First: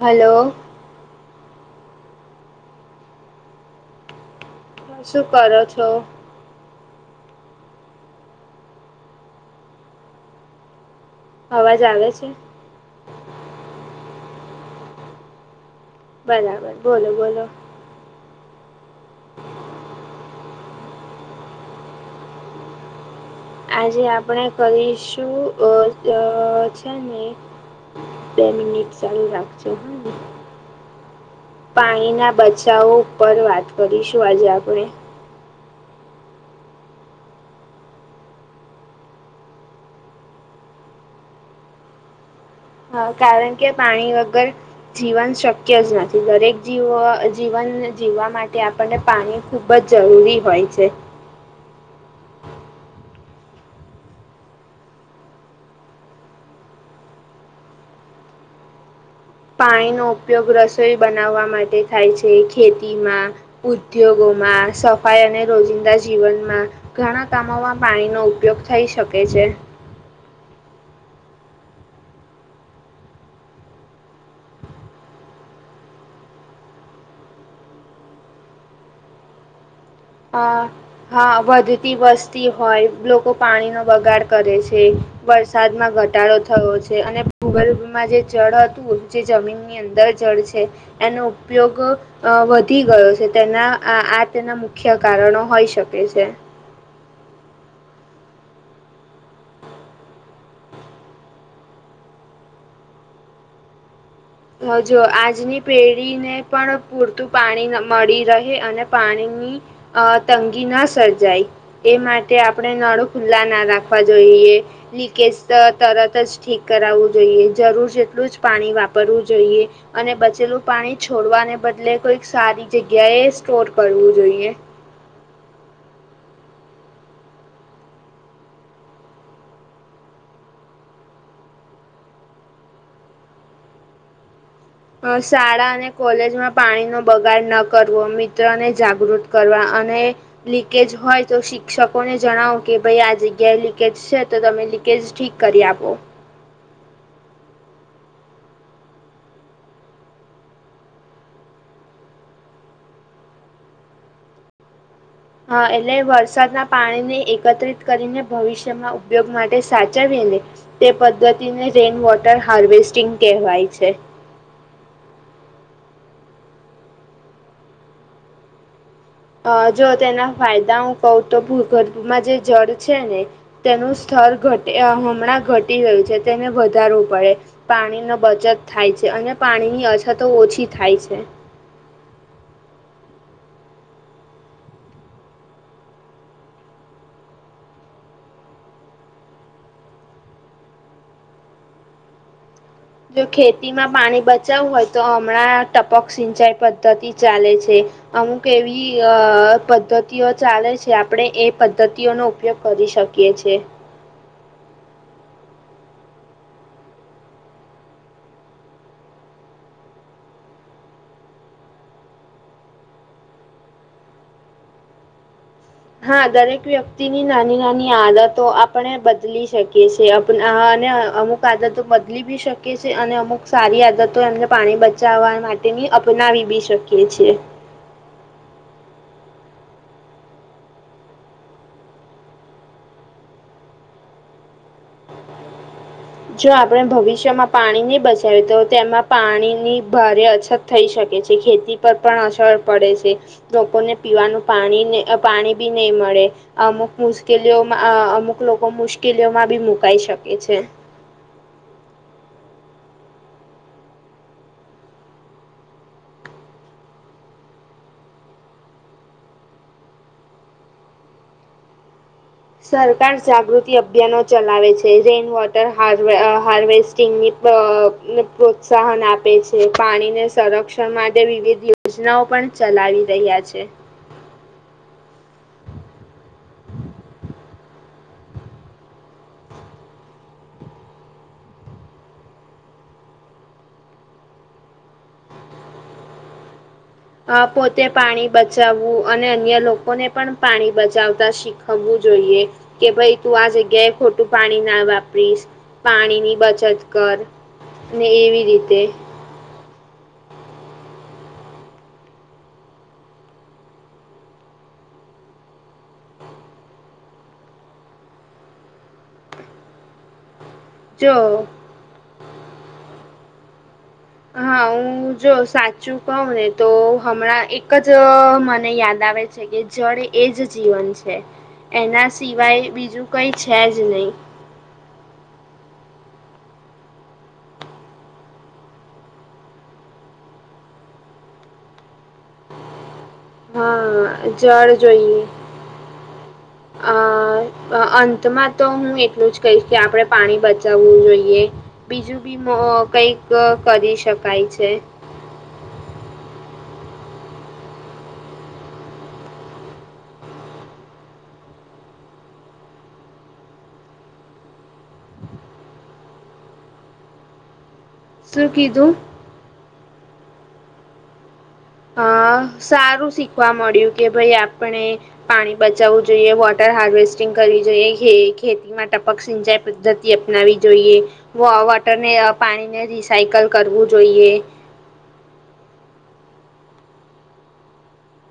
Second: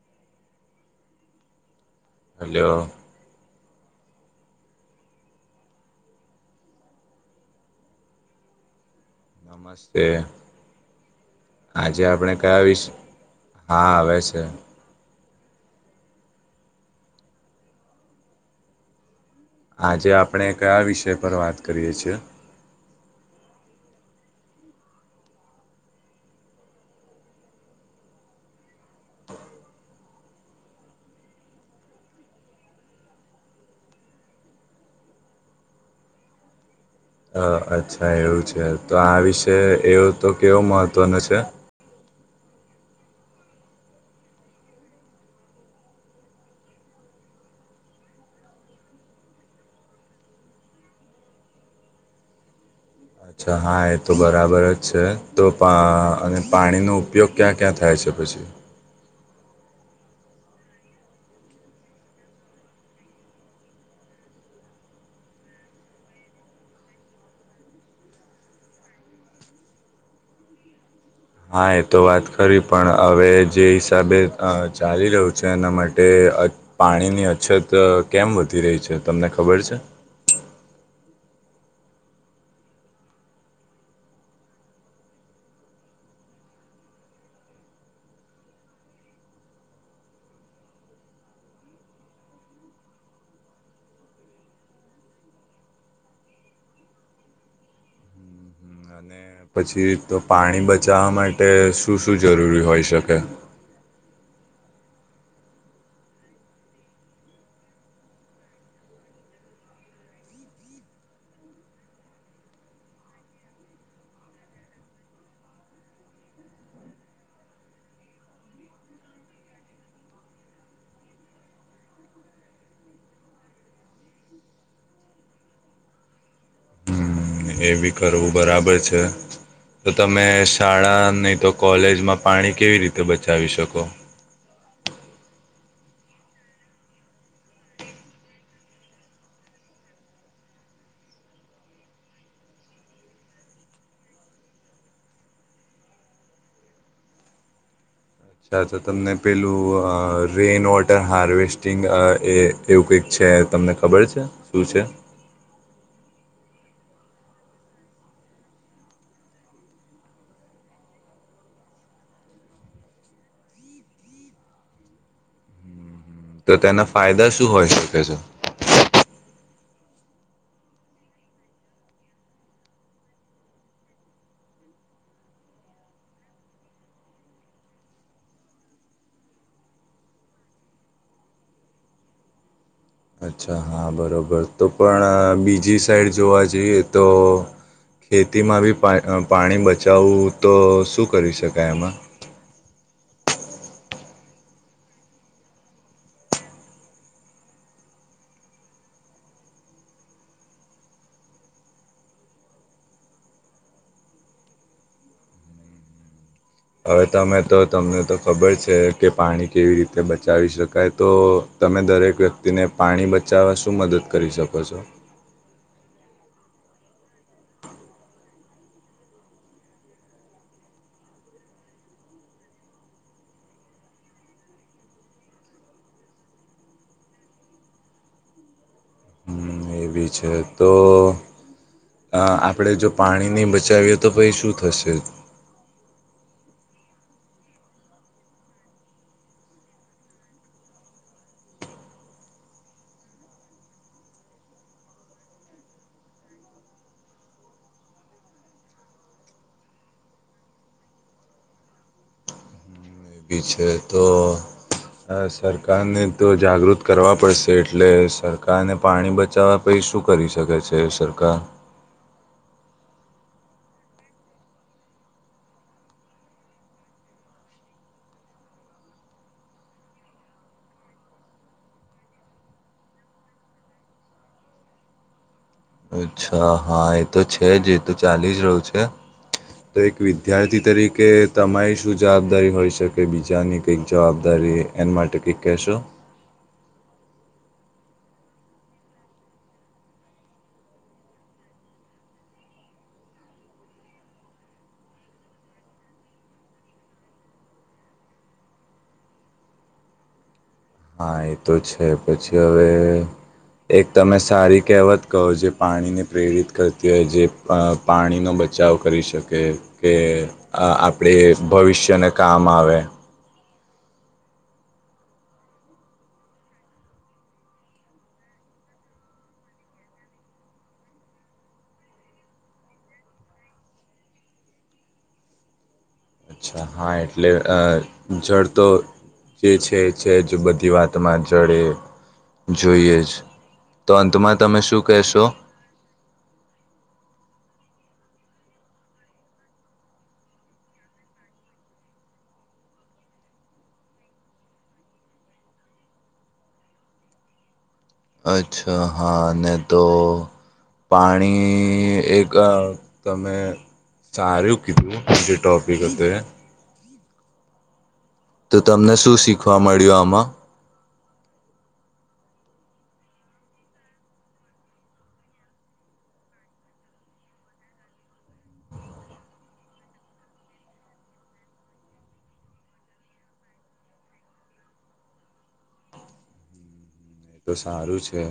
Hello- hello. શું કરો છો નમસ્તે અવાજ આજે આવે છે આપણે કયા આવીશ હા આવે છે. બરાબર બોલો બોલો. આજે આપણે કયા વિષય પર વાત કરીએ છીએ આજે આપણે કરીશું છે ને બે મિનિટ ચાલુ રાખજો હ પાણીના બચાવો ઉપર વાત કરીશું આજે આપણે અચ્છા એવું છે તો આ વિશે એવો તો કેવો મહત્ત્વનો છે. હા કારણ કે પાણી વગર જીવન શક્ય જ નથી દરેક જીવ જીવન જીવવા માટે- આપને પાણી ખુબ જ જરૂરી હોય છે. અચ્છા હા એ તો બરાબર જ છે, તો પા અને પાણીનો ઉપયોગ ક્યાં ક્યાં થાય છે પછી. પાણીનો ઉપયોગ રસોઈ બનાવવા માટે થાય છે. ખેતીમાં- ઉદ્યોગોમાં સફાઈ અને રોજિંદા જીવનમાં ઘણા કામોમાં પાણીનો ઉપયોગ થઈ શકે છે. હા એ તો વાત ખરી પણ હવે જે હિસાબે ચાલી રહ્યું છે એના માટે- પાણીની અછત કેમ વધી રહી છે તમને ખબર છે? હા વધતી વસ્તી હોય લોકો પાણીનો બગાડ કરે છે. વરસાદમાં ઘટાડો થયો છે અને ભૂગર્ભમાં જે જળ હતું જે જમીનની ની અંદર જળ છે. એનો ઉપયોગ વધી ગયો છે. તેના આ તેના- મુખ્ય કારણો હોઈ શકે છે. અને [unintelligible] પછી તો પાણી બચાવવા માટે શું શું જરૂરી હોય શકે? હ જો આજની પેઢીને પણ પૂરતું પાણી મળી રહે અને પાણીની અ તંગી ના સર્જાય એ માટે આપણે નળુ ખુલ્લા ના રાખવા જોઈએ લીકેજ તરત જ ઠીક કરાવવું જોઈએ જરૂર જેટલું જ પાણી વાપર કરવું જોઈએ- અને બચેલું પાણી છોડવાને બદલે કોઈક સારી જગ્યા એ સ્ટોર કરવું જોઈએ. અને એવી કરવું બરાબર છે. તો તમે શાળા નહીં તો કોલેજમાં પાણી કેવી રીતે બચાવી શકો. શાળા અને કોલેજમાં પાણીનોો બગાડ ન કરવો મિત્રને જાગૃત કરવા અને. લીકેજ હોય તો શિક્ષકોને જણાવો કે ભાઈ આ જગ્યાએ લીકેજ છે. તો તમે લીકેજ ઠીક- કરી આપો સા તો તમને પેલું રેઇન વોટર હાર્વેસ્ટિંગ એ એવું કંઈક છે તમને ખબર છે શું છે. હ એટલે વરસાદના પાણીને એકત્રિત કરીને ભવિષ્યમાં ઉપયોગ માટે સાચવીને તે પદ્ધતિને રેઇન વોટર હાર્વેસ્ટિંગ કહેવાય છે. તો તેના ફાયદા શું હોઈ શકે છે? અ જો તેના ફાયદા હું કહુ તો ભૂગર્ભમાં જે જળ છે ને. તેનું સ્તર ઘ હમણાં ઘટી ગયું છે તેને વધારવું પડે. પાણીનો બચત થાય છે અને પાણીની અછતો ઓછી થાય છે. અચ્છા હા બરાબર તો પણ બીજી સાઈડ જોવા જઈએ તો ખેતીમાં બી પા પાણી બચાવવું તો શું કરી શકાય એમાં જો ખેતીમાં પાણી બચાવવું હોય તો હમણાં ટપક સિંચાઈ પદ્ધતિ ચાલે છે. અમુક એવી અ પદ્ધતિઓ ચાલે છે. આપણે એ પદ્ધતિઓનો ઉપયોગ કરી શકીએ છે [unintelligible] હવે તમે તો તમને તો ખબર છે કે પાણી કેવી રીતે બચાવી શકાય તો તમે દરેક વ્યક્તિને પાણી બચાવવા શું મદદ કરી શકો છો? હા દરેક વ્યક્તિની નાની નાની આદતો આપણે બદલી શકીએ છેએ અને અમુક અમુક આદતો બદલી બી શકે છે અને અમુક સારી આદતો એમને પાણી બચાવવા માટેની અપનાવી બી શકે. કે છે. હમ એવી છે તો. આપણે જો પાણી નહીં બચાવીએ તો પછી શું થશે? જો આપણે ભવિષ્યમાં પાણી નહી બચાવ્યું તો તેમાં પાણીની ભારે અછત થઈ શકે છે. ખેતી પર પણ અસર પડે છે. લોકોને પીવાનું પાણીને પાણી બી નહી મળે. અમુક મુશ્કેલીઓમાં અમુક લોકો મુશ્કેલીઓમાં બી મુકાઈ શકે છે. પી છે તો સરકારને તો જાગૃત કરવા પડશે એટલે સરકારને પાણી બચાવવા કઈ શું કરી શકે છે સરકાર? સરકાર જાગૃતિ અભિયાનો ચલાવે છે રેઇન વોટર હાર્વે હાર્વેસ્ટિંગની તો ને પ્રોત્સાહન આપે છે પાણીને સંરક્ષણ માટે વિવિધ યોજનાઓ પણ ચલાવી રહ્યા છે. અચ્છા હા એ તો છે જ એ તો ચાલી જ રહ્યું છે. તો એક વિદ્યાર્થી તરીકે તમારી શું જવાબદારી હોઈ શકે બીજાની કંઈક જવાબદારીએ એન માટે કંઈક કેહશો? અ પોતે પાણી બચાવવું અને અન્ય લોકોને પણ પાણી બચાવતા શીખવવું જોઈએ. કે ભાઈ તું આ જગ્યાએ ખોટું પાણી ના વાપરીશ, પાણીની બચત કર. ને એવી રીતે. હા એ તો છે. પછી હવે એક તમે સારી કહેવત કહો જે પાણીને પ્રેરિત કરતી હોય જે પાણીનો બચાવ કરી શકે કે આ આપડે જો ભવિષ્યને કામ આવે. હા હું જો સાચું કઉ ને તો હમણાં એક જ મને યાદ આવે છે. કે જળ એ જ જીવન છે, એના સિવાય બીજું કઈ છે જ નહીં. અચ્છા હા એટલે અ જળ તો જે છે છે જ બધી વાતમાં જળે. જોઈએ જ. તો હા અંતમાં તમે જળ શું કહેશો? આ અંતમાં તો હું એટલું જ કહીશ કે આપણે પાણી બચાવવું જોઈએ. બીજું બીમો કંઈક અ કરી શકાય છે. અચ્છા હા નઈ તો પાણી એક અ તમે સારુ કીધું જે ટોપિક હતો એ. શું તો કીધું? તમને શું શીખવા મળ્યું આમાં? અ સારું શીખવા મળ્યું કે ભાઈ આપણે પાણી બચાવવું જોઈએ, વોટર હાર્વેસ્ટિંગ કરવી જોઈએ, ખેતીમાં ટપક સિંચાઈ પદ્ધતિ અપનાવી જોઈએ, વોટરને પાણીને રિસાયકલ કરવું જોઈએ. તો સારું છે.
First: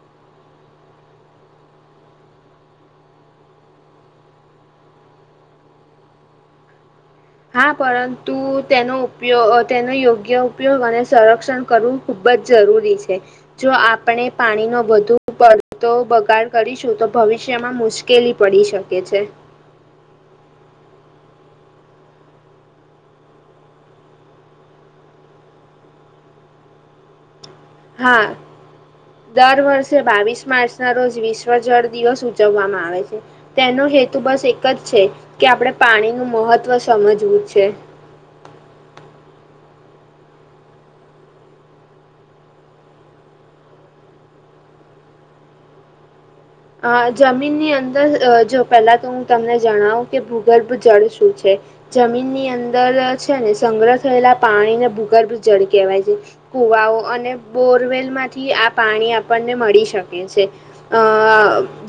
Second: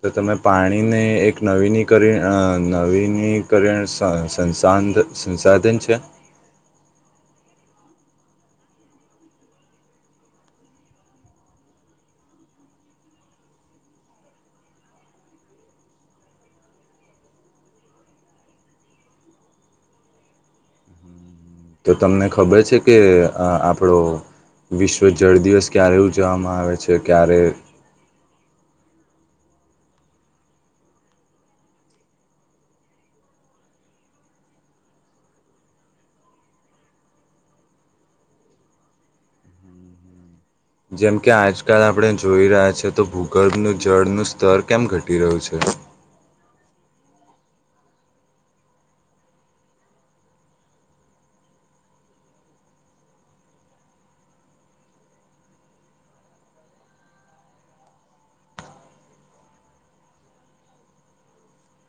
તો તમે પાણીને એક નવીનીકરણ નવીનીકરણ સં સંસાધ સંસાધન છે. હા પરંતુ તેનો ઉપયોગ તેનો યોગ્ય ઉપયોગ અને સંરક્ષણ કરું. ખુબ જ જરૂરી છે. જો આપણે પાણી ન વધુ પડતો બગાડ કરીશું તો ભવિષ્યમાં મુશ્કેલ ઉકેલી પડી શકે છે. તો તમને ખબર છે કે અ આપણો વિશ્વ જળ દિવસ ક્યારે ઉજવવામાં આવે છે? ક્યારે હા. દર વર્ષે બાવીસ માર્ચના રોજ વિશ્વ જળ દિવસ ઉજવવામાં આવે છે. તેનો હેતુ બસ એક જ છે કે, આપણે પાણી નું મહત્વ સમજવું છે. જેમ કે આજકાલ આપણે જોઈ રહ્યા છે તો ભૂગર્ભનું જળનું સ્તર કેમ ઘટી રહ્યું છે? અ જમીનની અંદર અ જો પહેલા તો હું તમને જણાવું કે ભૂગર્ભ જળ શું છે? જમીનની અંદર છે ને સંગ્રહ થયેલા પાણીને ભૂગર્ભ જળ કહેવાય છે. કુવાઓ અને બોરવેલમાંથી આ પાણી આપણને મળી શકે છે. અ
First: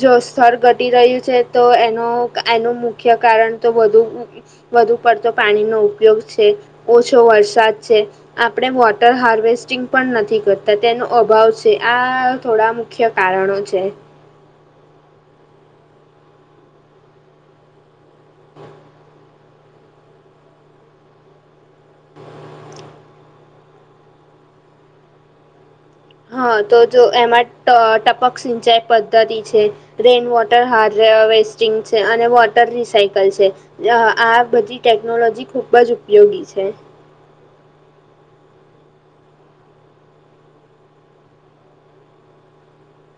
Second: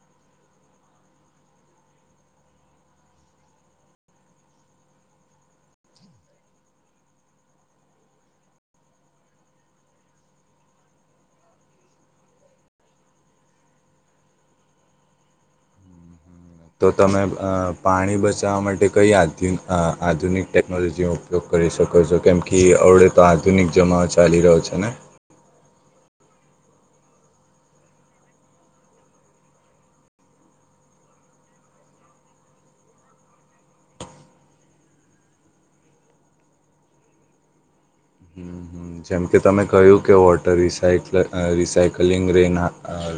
જો સ્થર ઘટી રહ્યું છે તો એનો એનું મુખ્ય કારણ તો વધુ વધુ પડતો પાણીનો ઉપયોગ છે. ઓછો વરસાદ છે. આપણે વોટર હાર્વેસ્ટિંગ પણ નથી કરતા તેનો અભાવ છે. આ થોડા મુખ્ય કારણો છે. તો તમે અ પાણી બચાવવા માટે કઈ આધુન આધુનિક ટેકનોલોજીઓ ઉપયોગ કરી શકો છો? કેમ કે અવડે તો આધુનિક જમાનો ચાલી રહ્યો છે ને? હા તો જો એમાં ટ ટપક સિંચાઈ પદ્ધતિ છે રેઇન વોટર હાર વેસ્ટિંગ છે અને વોટર રિસાયકલ છે. અ આ બધી ટેકનોલોજી ખુબ જ ઉપયોગી છે. હમ હમ જેમ કે તમે કહ્યું કે વોટર રિસાયકલ રિસાયકલિંગ રેના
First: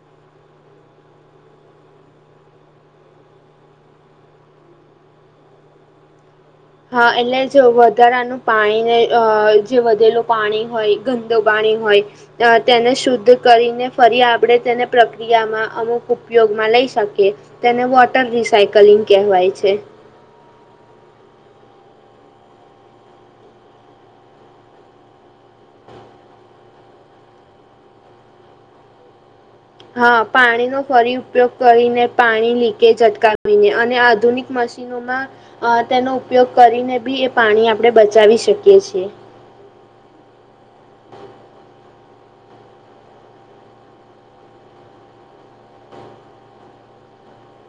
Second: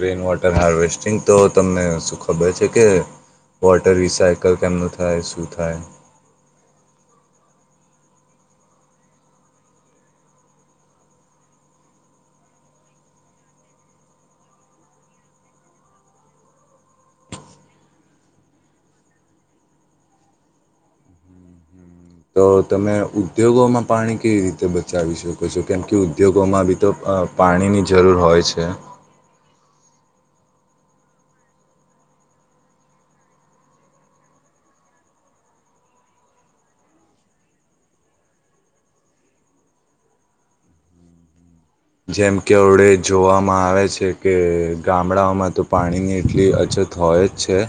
રેઇન વોટર હાર્વેસ્ટિંગ. તો તમને શું ખબર છે કે વોટર રિસાયકલ કેમનું થાય શું થાય? હા! એટલે જો વધારાનું પાણીને અ જે વધેલું પાણી હોય ગંદું પાણી હોય અ તેને શુદ્ધ કરીને ફરી આપણે તેને પ્રક્રિયામાં અમુક ઉપયોગમાં લઈ શકીએ. તેને વોટર રિસાયકલિંગ કહેવાય છે. તો તમે ઉદ્યોગોમાં પાણી કેવી રીતે બચાવી શકો છો? કેમ કે ઉદ્યોગોમાં બી તો અ પાણીની જરૂર હોય છે. હા પાણીનો ફરી ઉપયોગ કરીને, પાણી લીકેજ અટકાવીને અને આધુનિક મશીન નોમાં અ તેનો ઉપયોગ કરીને બી એ પાણી આપણે બચાવી શકીએ છીએ. જેમ કે અવળે જોવામાં આવે છે કે, ગામડાઓમાં તો પાણીની એટલી અછત હોય જ છે.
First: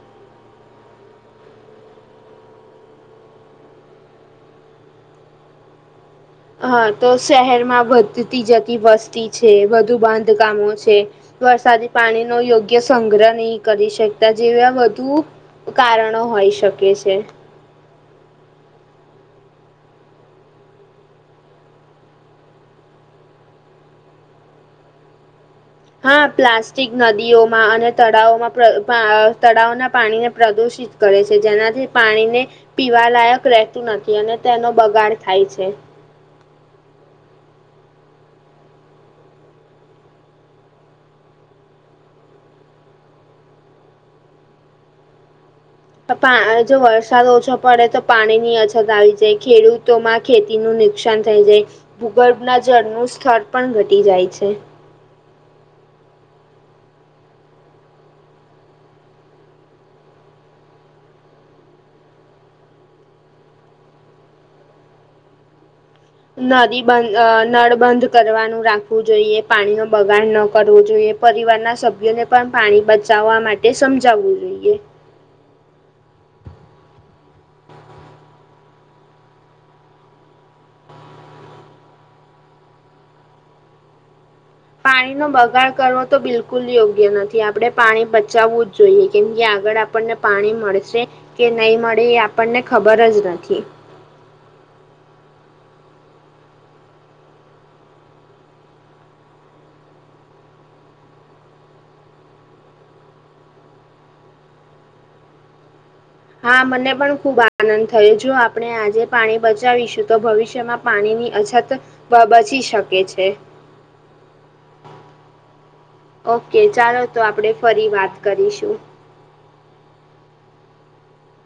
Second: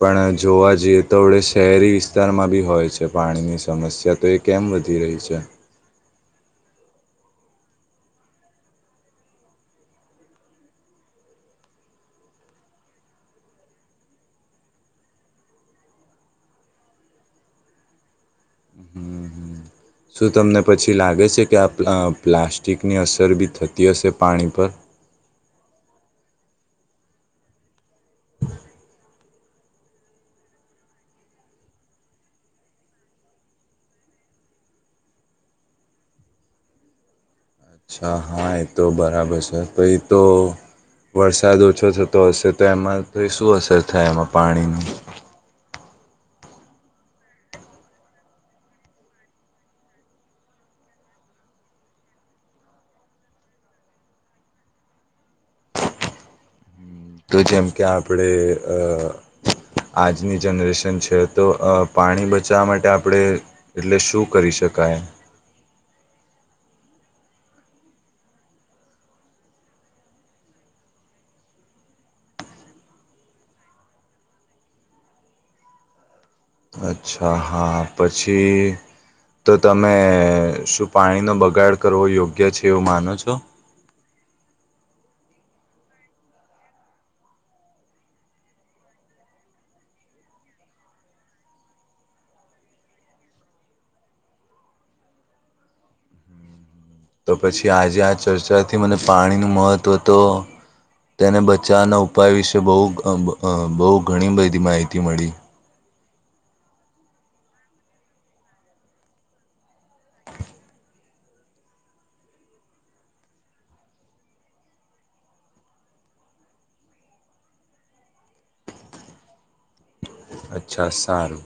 પણ જોવા જઈએ તો આપડે શહેરી વિસ્તારમાં બી હોય છે પાણીની સમસ્યા. તો એ કેમ વધી રહી છે? હા, તો શહેરમાં વધતી જતી વસ્તી છે, વધુ બાંધકામો છે, વરસાદી પાણીનો યોગ્ય સંગ્રહ નહી કરી શકતા. જેવા વધુ કારણો હોઈ શકે છે. હમ હમ. [unintelligible] શું તમને પછી લાગે છે કે આ પ પ્લાસ્ટિકની અસર બી થતી હશે પાણી પર? હા, પ્લાસ્ટિક નદીઓમાં અને તળાવમાં પ તળાવના પાણીને પ્રદુષિત કરે છે જેનાથી પાણીને પીવા લાયક રહેતું નથી અને તેનો બગાડ થાય છે. હા હા એ તો બરાબર છે. પહિ તો વરસાદ ઓછો થતો હશે તો એમાં તો એ શું અસર થાય એમાં પાણીની? પપા જો વરસાદ ઓછો પડે તો પાણીની અછત આવી જાય, ખેડૂતોમાં ખેતીનું નુકસાન થઈ જાય, ભૂગર્ભના જળનું સ્થળ પણ ઘટી જાય છે. તો જેમ કે આપણે અ આજની જનરેશન છે, તો પાણી બચાવવા માટે આપણે એટલે શું કરી શકાય એમ? નદી બંધ અ નળ બંધ કરવાનું રાખવું જોઈએ, પાણી ન બગાડ ન કરવો જોઈએ પરિવાર ના સભ્યોને પણ પાણી બચાવવા માટે સમજાવવું જોઈએ. અચ્છા, હા પછી તો તમે શું પાણીનો બગાડ કરવો યોગ્ય છે, એવું માનો છો? પાણીનો બગાડ કરવો તો બિલકુલ યોગ્ય નથી. આપણે પાણી બચાવવું જ જોઈએ, કેમ કે આગળ આપણને પાણી મળશે કે નહીં મળે એ આપણને ખબર જ નથી. તો પછી આજે આ ચર્ચાથી મને પાણીનું મહત્વ તો તેને બચાવવાના ઉપાય વિશે બહુ અહ બહુ ઘણી બધી માહિતી મળી. હા મને પણ ખુબ આનંદ થયો, જો આપણે આજે પાણી બચાવીશું તો ભવિષ્યમાં પાણીની અછત બ બચી શકે છે. ઓકે, ચાલો તો આપણેે ફરી વાત કરીશું. અચ્છા, સારું.